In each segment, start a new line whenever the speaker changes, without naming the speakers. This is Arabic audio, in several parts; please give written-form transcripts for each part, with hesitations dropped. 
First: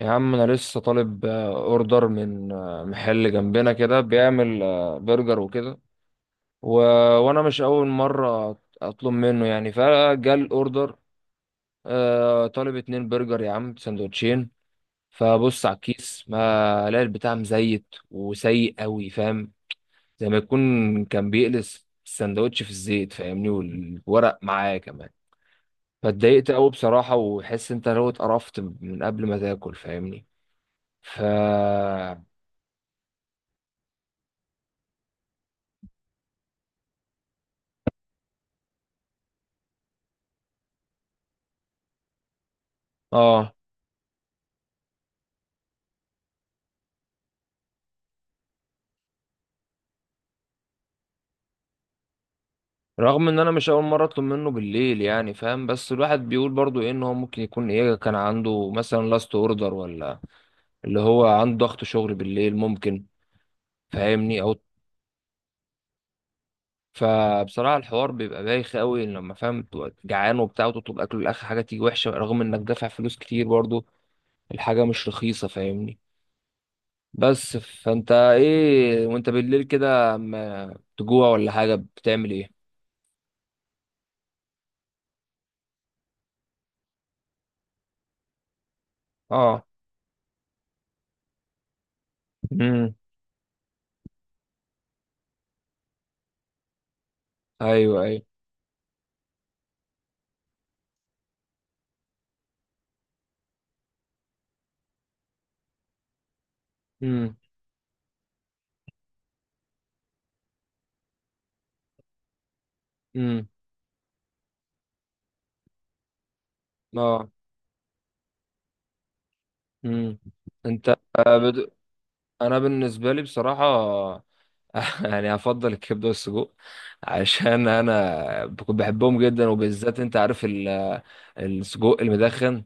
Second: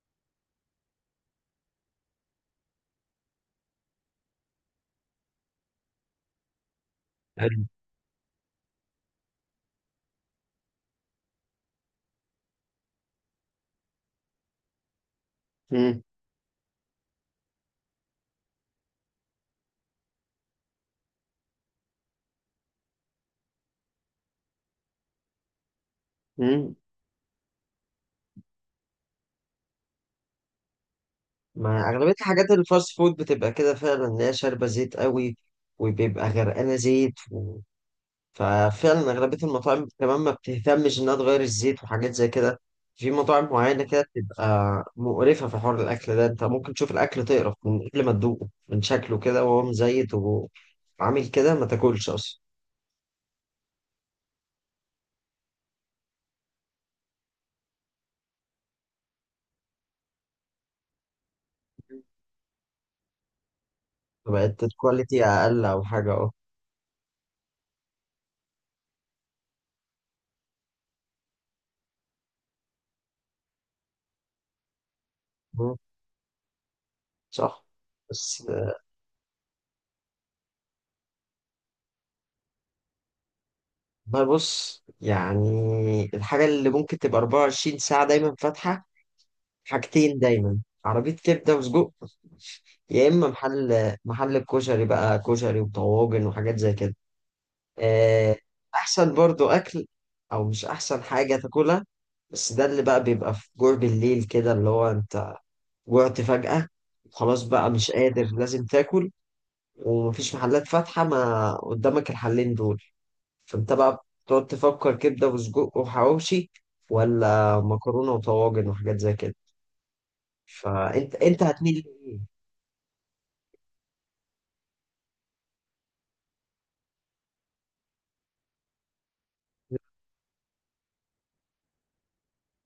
يا عم انا لسه طالب، اوردر من محل جنبنا كده بيعمل برجر وكده و... وانا مش
حلو.
اول مره اطلب منه يعني فجال اوردر. طالب 2 برجر يا عم سندوتشين. فبص على
مم.
الكيس ما الاقي البتاع مزيت وسيء قوي فاهم. زي ما يكون كان بيقلس السندوتش في الزيت فاهمني والورق معاه كمان. فاتضايقت قوي
مم.
بصراحه، وحس انت لو اتقرفت من قبل ما تاكل فاهمني. ف
ما أغلبية الحاجات الفاست فود بتبقى كده فعلا اللي هي شاربة زيت قوي، وبيبقى غرقانة زيت و ففعلا أغلبية المطاعم كمان ما بتهتمش إنها تغير الزيت وحاجات زي كده. في مطاعم
اه
معينة كده بتبقى مقرفة. في حوار الأكل ده أنت ممكن تشوف الأكل تقرف من قبل ما تدوقه، من شكله كده وهو مزيت وعامل كده ما تاكلش أصلا.
رغم ان انا مش اول مره اطلب منه بالليل يعني فاهم، بس الواحد بيقول برضو ايه ان هو ممكن يكون ايه كان عنده مثلا لاست اوردر، ولا اللي هو عنده ضغط شغل بالليل ممكن. فاهمني او
بقت الكواليتي أقل أو حاجة، أه.
فبصراحه الحوار بيبقى بايخ قوي لما فاهم بتبقى جعان وبتاع وتطلب اكل، الاخر حاجه تيجي وحشه رغم انك دافع فلوس كتير برضو. الحاجه مش رخيصه
مم.
فاهمني. بس
صح.
فانت
بس
ايه وانت بالليل كده اما تجوع ولا حاجه بتعمل ايه؟
والله بص يعني الحاجة اللي ممكن تبقى 24 ساعة دايما فاتحة،
اه.
حاجتين دايما: عربية كبدة وسجق،
امم.
يا إما محل الكشري بقى، كشري وطواجن وحاجات زي كده.
ايوه، ايوه.
آه، أحسن برضو أكل، أو مش أحسن حاجة تاكلها، بس ده اللي بقى بيبقى في جوع بالليل كده، اللي هو أنت جوعت فجأة،
امم.
خلاص بقى مش قادر لازم تاكل، ومفيش محلات فاتحة ما قدامك الحلين دول.
امم.
فانت بقى بتقعد تفكر كبده وسجق وحواوشي،
اه.
ولا مكرونه وطواجن وحاجات زي كده.
مم. انت
فانت
آه،
انت
بد...
هتميل لايه؟
انا بالنسبه لي بصراحه. يعني هفضل الكبده والسجق عشان انا بكون بحبهم جدا، وبالذات انت عارف السجق المدخن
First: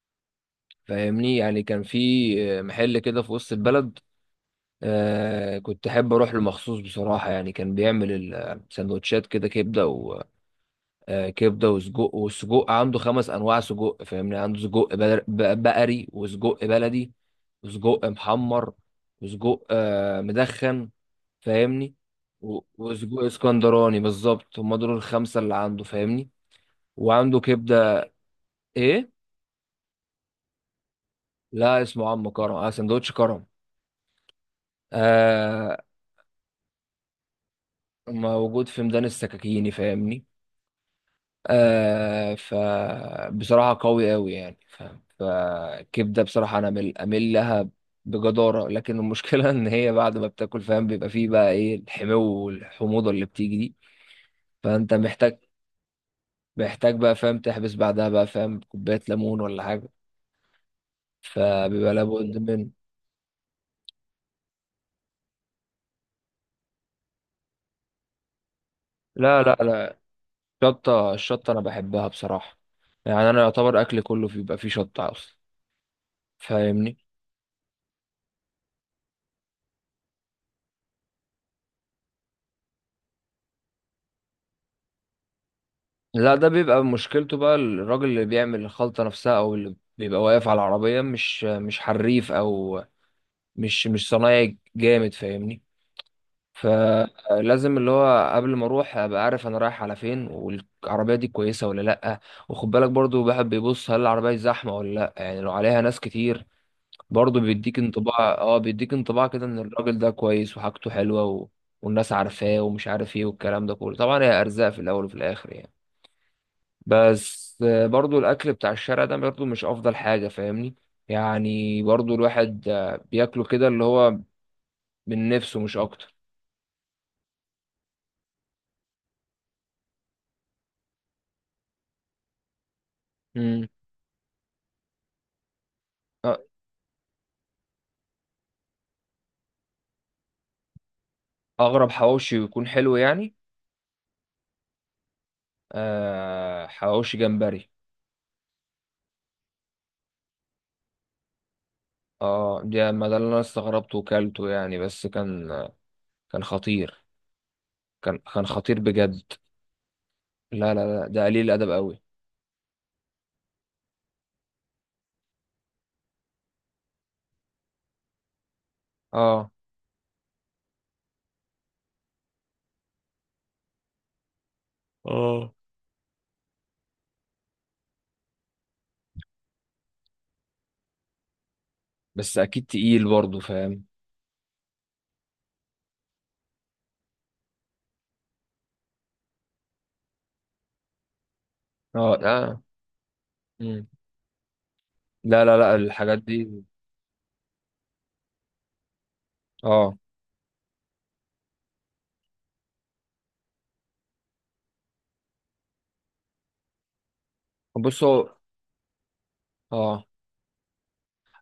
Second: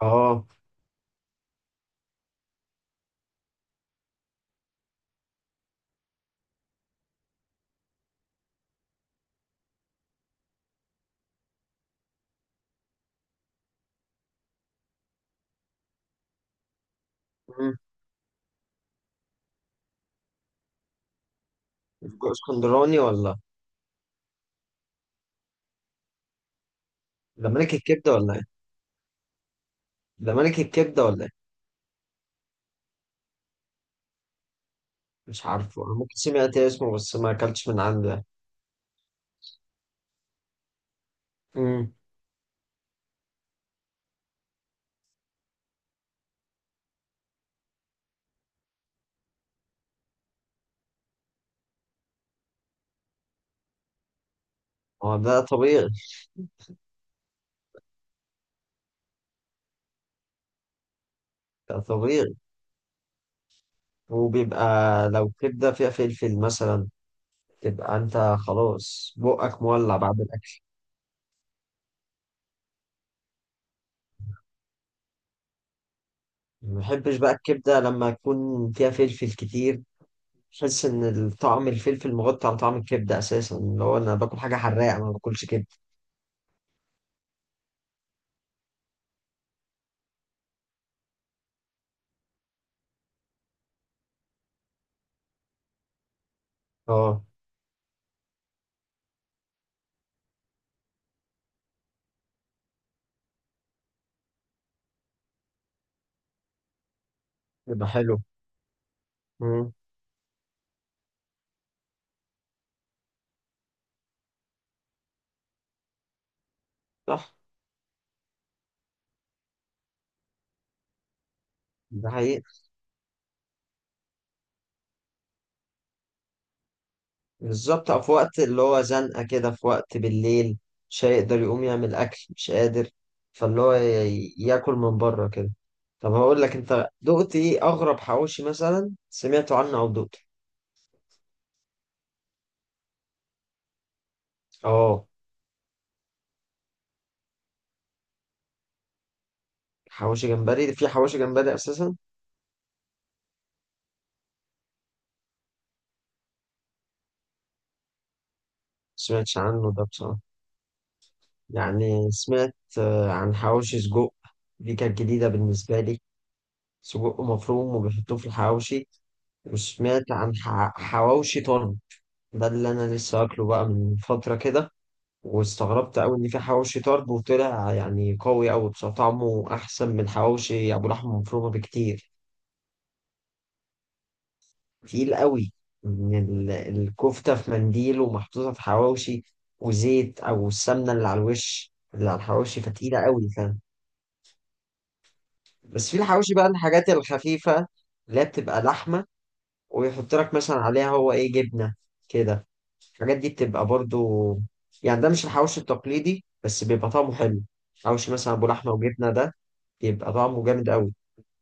اه.
فاهمني. يعني كان في محل كده في وسط البلد، كنت احب اروح له مخصوص بصراحه. يعني كان بيعمل السندوتشات كده كبده، كبده وسجق. والسجق عنده 5 انواع سجق فاهمني، عنده سجق بقري، وسجق بلدي،
مم.
وسجق محمر، وسجق مدخن فاهمني.
سجق
و-
اسكندراني
وسجق
ولا؟
اسكندراني بالظبط، هم دول الخمسه اللي عنده فاهمني. وعنده
ده ملك
كبده.
الكبده ولا ايه؟
ايه.
ده ملك الكبده ولا ايه؟
لا، اسمه عم كرم، سندوتش كرم.
مش
آه
عارفه، انا ممكن سمعت إيه اسمه بس ما اكلتش من عنده يعني.
موجود في ميدان السكاكيني فاهمني.
امم.
فبصراحة قوي قوي يعني فاهم، فالكبدة بصراحة أنا أمل أمل لها بجدارة. لكن المشكلة إن هي بعد ما بتاكل فاهم، بيبقى فيه بقى إيه الحمو والحموضة اللي بتيجي دي. فأنت
هو
محتاج
ده طبيعي.
محتاج بقى فاهم تحبس بعدها بقى فاهم كوباية ليمون ولا حاجة.
ده
فبيبقى
طبيعي،
لابد منه.
وبيبقى لو كبده فيها فلفل مثلا، تبقى انت خلاص
لا، لا،
بقك
لا،
مولع بعد الاكل.
الشطة الشطة أنا بحبها بصراحة. يعني أنا يعتبر أكلي كله بيبقى فيه شطة أصلا
ما
فاهمني.
بحبش بقى الكبده لما يكون فيها فلفل كتير، بحس ان الطعم الفلفل مغطي على طعم الكبده اساسا، اللي هو انا باكل حاجه حراقه ما باكلش كبده.
لا، ده بيبقى مشكلته بقى الراجل اللي بيعمل الخلطة نفسها، او اللي بيبقى واقف على العربية مش حريف، او مش صنايعي جامد فاهمني.
اه.
فلازم اللي هو قبل ما اروح ابقى عارف انا رايح على فين والعربية دي كويسة ولا لا. وخد بالك برضو الواحد بيبص هل العربية دي زحمة ولا لا. يعني لو عليها ناس كتير برضو بيديك
بيبقى
انطباع،
حلو.
اه بيديك انطباع كده ان
مم.
الراجل ده كويس وحاجته حلوة والناس عارفاه ومش عارف ايه والكلام ده كله. طبعا هي ارزاق في الاول وفي الاخر يعني.
صح.
بس برضو الاكل بتاع الشارع ده برضو مش افضل حاجه فاهمني. يعني
ده
برضو
حقيقي.
الواحد بياكله كده اللي هو من نفسه مش اكتر.
بالظبط، أو في وقت اللي هو زنقه كده، في وقت بالليل مش هيقدر يقوم يعمل اكل، مش قادر، فاللي
مم.
هو ياكل من بره كده. طب هقول
أ-
لك، انت دقت ايه اغرب حواوشي مثلا سمعته عنه او دقته؟
اغرب حواوشي يكون حلو يعني؟
اه.
حواوشي جمبري.
حواوشي جمبري؟ في حواوشي جمبري اساسا، ما
اه ده ما ده اللي انا استغربته وكلته يعني. بس كان كان خطير. كان خطير بجد.
سمعتش عنه ده بصراحه.
لا، لا، لا، ده قليل الادب قوي.
يعني سمعت عن حواوشي سجق، دي كانت جديدة بالنسبة لي، سجق مفروم وبيحطوه في الحواوشي.
اه.
وسمعت عن حواوشي طرب، ده اللي أنا لسه أكله بقى من فترة كده،
اه.
واستغربت أوي إن في حواوشي طرب، وطلع يعني قوي أوي بصراحة، طعمه أحسن من حواوشي أبو لحمة مفرومة بكتير.
بس اكيد تقيل برضه فاهم.
تقيل أوي، إن الكفتة في منديل ومحطوطة في حواوشي، وزيت أو السمنة اللي على الوش اللي
اه.
على
لا.
الحواوشي، فتقيلة أوي.
مم. لا، لا، لا،
بس في
الحاجات
الحواوشي بقى
دي.
الحاجات الخفيفة اللي هي بتبقى لحمة،
اه.
ويحط لك مثلا عليها هو ايه، جبنة كده. الحاجات دي بتبقى برضو، يعني ده مش الحواوشي التقليدي بس بيبقى طعمه حلو.
بص
حواوشي مثلا
هو.
ابو لحمة وجبنة ده،
اه،
بيبقى طعمه جامد قوي.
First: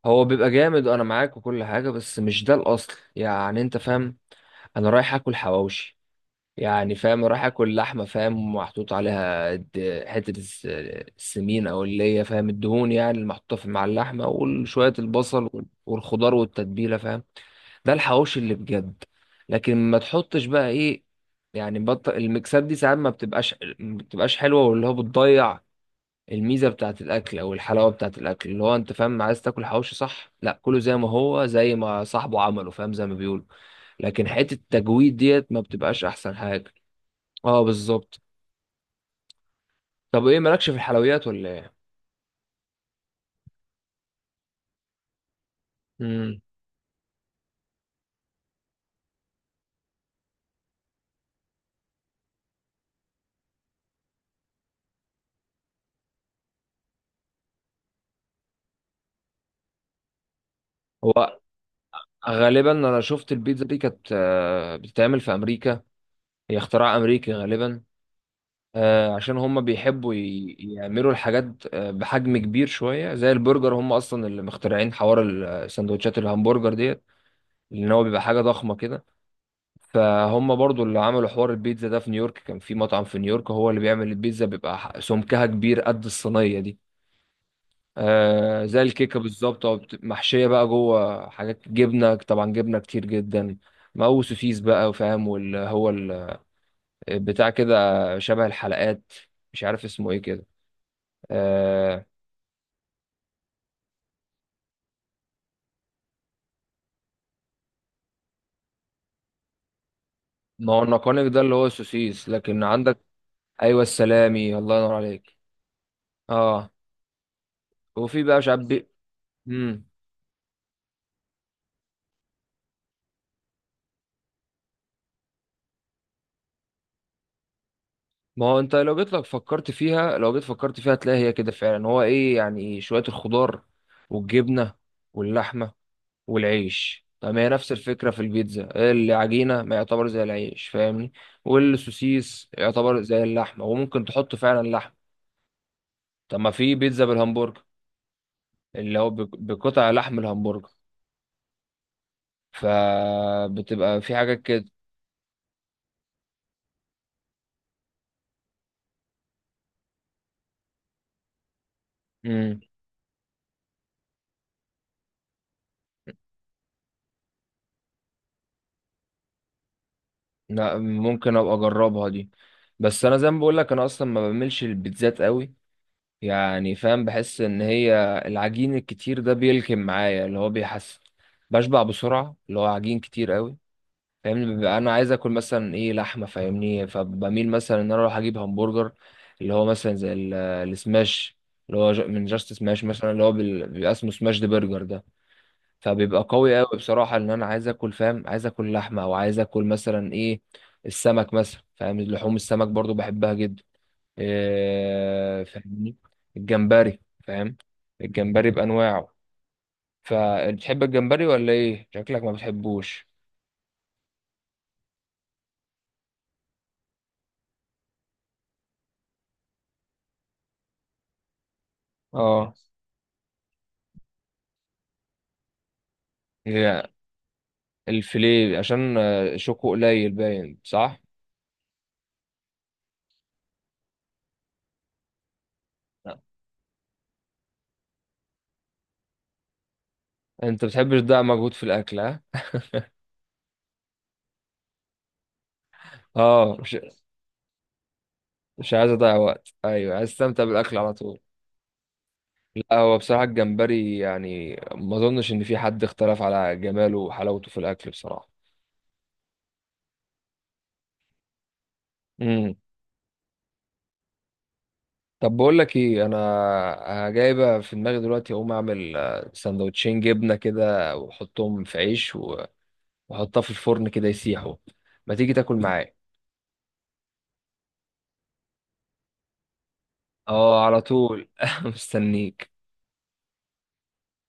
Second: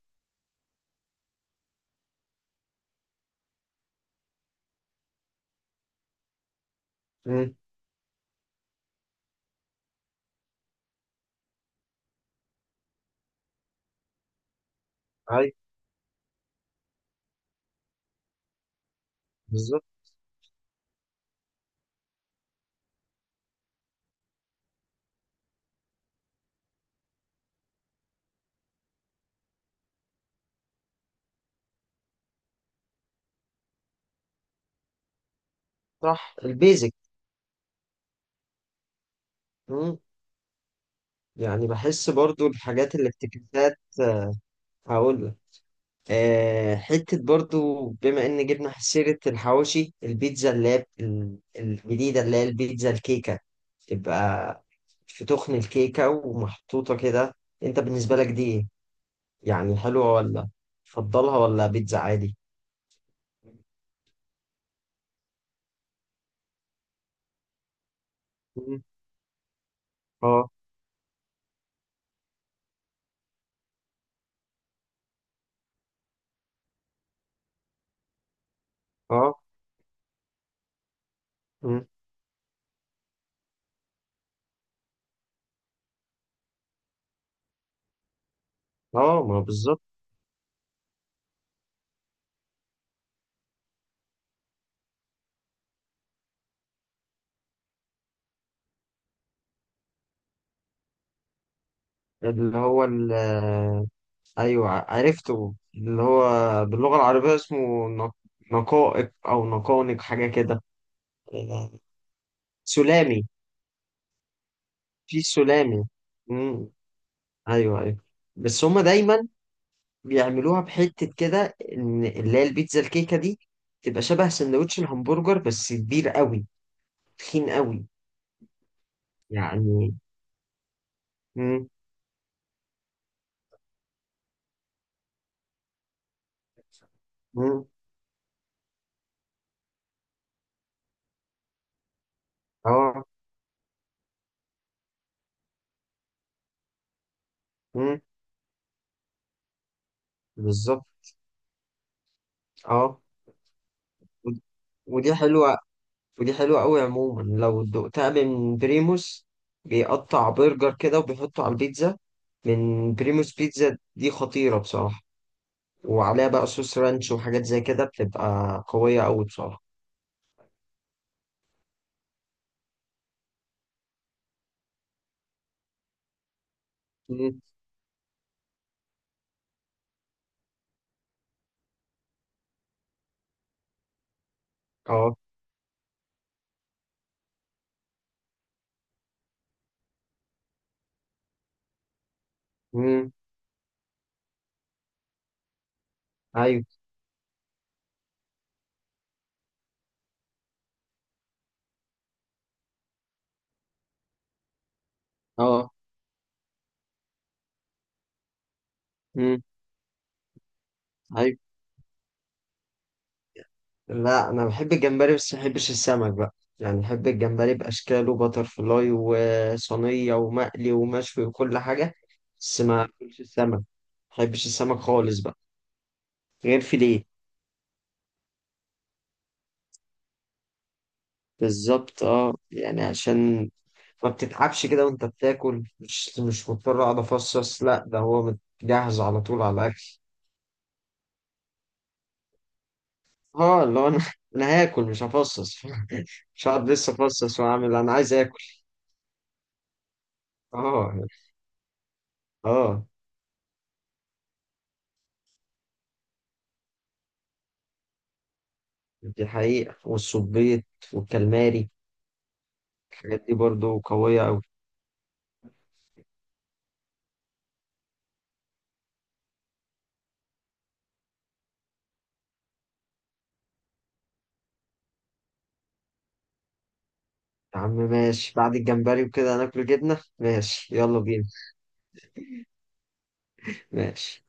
هو بيبقى جامد وانا معاك وكل حاجه، بس مش ده الاصل يعني انت فاهم. انا رايح اكل حواوشي، يعني فاهم رايح
امم.
اكل لحمه فاهم، محطوط عليها حته السمين، او اللي هي فاهم الدهون يعني المحطوطه في مع اللحمه، وشويه البصل
ايوه.
والخضار والتتبيله فاهم. ده الحواوشي اللي بجد.
بالظبط.
لكن ما تحطش بقى ايه، يعني الميكسات دي ساعات ما بتبقاش حلوه، واللي هو بتضيع الميزه بتاعت الاكل او الحلاوه بتاعت الاكل. اللي هو انت فاهم عايز تاكل حواوشي، صح؟ لا كله زي ما هو، زي ما صاحبه عمله فاهم، زي ما بيقولوا. لكن حته التجويد ديت ما بتبقاش احسن
صح،
حاجه.
البيزك.
اه بالظبط.
امم.
طب ايه مالكش في الحلويات ولا
يعني
ايه؟
بحس برضو الحاجات اللي افتكاسات، هقول
امم.
حتة برضو، بما إن جبنا سيرة الحواوشي، البيتزا اللي هي الجديدة، اللي هي البيتزا الكيكة، تبقى في تخن الكيكة ومحطوطة كده. أنت بالنسبة لك دي إيه؟ يعني حلوة، ولا
هو
تفضلها، ولا بيتزا عادي؟
غالبا انا شفت البيتزا دي كانت بتتعمل في امريكا. هي اختراع امريكي غالبا.
مم.
عشان هم بيحبوا
اه.
يعملوا الحاجات بحجم كبير شويه زي البرجر. هم اصلا اللي مخترعين حوار السندوتشات الهمبرجر ديت، لان هو بيبقى حاجه ضخمه كده.
اه.
فهم برضو اللي عملوا حوار
مم.
البيتزا ده في نيويورك. كان في مطعم في نيويورك هو اللي بيعمل البيتزا، بيبقى سمكها كبير قد الصينية دي. زي الكيكة
اه، ما هو
بالظبط، أو
بالظبط.
محشية بقى جوه حاجات جبنة، طبعا جبنة كتير جدا. مو سوسيس بقى وفاهم واللي هو بتاع كده، شبه الحلقات، مش عارف اسمه ايه كده. آه.
اللي هو ال آه، أيوه عرفته، اللي هو باللغة العربية اسمه نقائق أو نقانق حاجة كده.
ما هو النقانق ده اللي هو
آه،
السوسيس، لكن عندك
سلامي.
ايوه السلامي، الله ينور
في
عليك.
سلامة. امم.
اه.
ايوه ايوه.
وفي بقى مش عارف
بس هما دايما
مم.
بيعملوها بحتة كده، ان اللي هي البيتزا الكيكة دي تبقى شبه سندوتش الهمبرجر بس كبير قوي، تخين قوي.
ما هو انت لو جيت لك فكرت
يعني.
فيها، لو جيت فكرت فيها هتلاقي هي كده
امم.
فعلا، هو ايه يعني شوية الخضار والجبنة واللحمة والعيش. طب ما هي
امم.
نفس الفكرة في البيتزا، العجينة ما يعتبر زي العيش فاهمني، والسوسيس يعتبر
اه.
زي اللحمة، وممكن تحط فعلا لحم. طب ما في بيتزا بالهمبرجر،
امم.
اللي هو بقطع لحم الهمبرجر،
بالظبط. اه.
فبتبقى في
ود-
حاجات كده.
ودي حلوة. ودي حلوة قوي عموما، لو دقتها من بريموس، بيقطع برجر كده وبيحطه على البيتزا.
امم.
من بريموس، بيتزا دي خطيرة بصراحة، وعليها بقى صوص رانش وحاجات زي كده، بتبقى قوية أوي بصراحة.
لا، ممكن ابقى اجربها دي. بس انا زي ما بقول لك انا اصلا ما بعملش البيتزات قوي، يعني فاهم
مم.
بحس ان هي العجين الكتير ده بيلكم معايا، اللي هو بيحس بشبع بسرعه، اللي هو عجين كتير قوي فاهمني. ببقى انا عايز
اه.
اكل مثلا ايه لحمه فاهمني، فبميل مثلا ان انا اروح اجيب همبرجر، اللي هو مثلا زي السماش، اللي هو من جاست سماش مثلا
مم.
اللي هو بيبقى اسمه سماش دي برجر ده. فبيبقى قوي
أيوه.
قوي بصراحه ان انا عايز اكل فاهم، عايز اكل لحمه، او عايز اكل مثلا ايه السمك مثلا فاهم. لحوم السمك برضو بحبها جدا،
اه.
فاهمني، الجمبري فاهم، الجمبري بأنواعه.
مم.
فبتحب الجمبري
أيوه،
ولا ايه؟ شكلك ما بتحبوش.
لا أنا بحب الجمبري بس ما بحبش السمك بقى، يعني بحب الجمبري بأشكاله، باتر فلاي وصينية ومقلي ومشوي وكل حاجة،
اه.
بس ما بحبش السمك، ما بحبش السمك خالص بقى، غير
هي
فيليه.
الفيليه عشان شوكه قليل باين، صح؟
بالظبط، اه، يعني عشان ما بتتعبش كده وانت بتاكل،
لا.
مش مضطر اقعد افصص، لا ده هو جاهز على طول على الاكل.
انت بتحبش تضيع مجهود في الاكل، ها.
اه، اللي هو انا، انا هاكل مش هفصص، مش
اه،
هقعد
مش
لسه افصص واعمل، انا عايز اكل.
مش عايز اضيع وقت. ايوه عايز استمتع بالاكل على
اه.
طول. لا
اه.
هو بصراحة الجمبري يعني ما اظنش ان في حد اختلف على جماله وحلاوته في الاكل بصراحة.
دي حقيقة، والسبيط والكالماري،
مم.
الحاجات دي برضو قوية أوي.
طب بقول لك ايه، انا جايبه في دماغي دلوقتي اقوم اعمل سندوتشين جبنه كده واحطهم في عيش واحطها في الفرن كده يسيحوا. ما تيجي تاكل معايا.
يا عم ماشي، بعد الجمبري وكده هناكل جبنة،
اه،
ماشي،
على
يلا بينا.
طول مستنيك.
ماشي.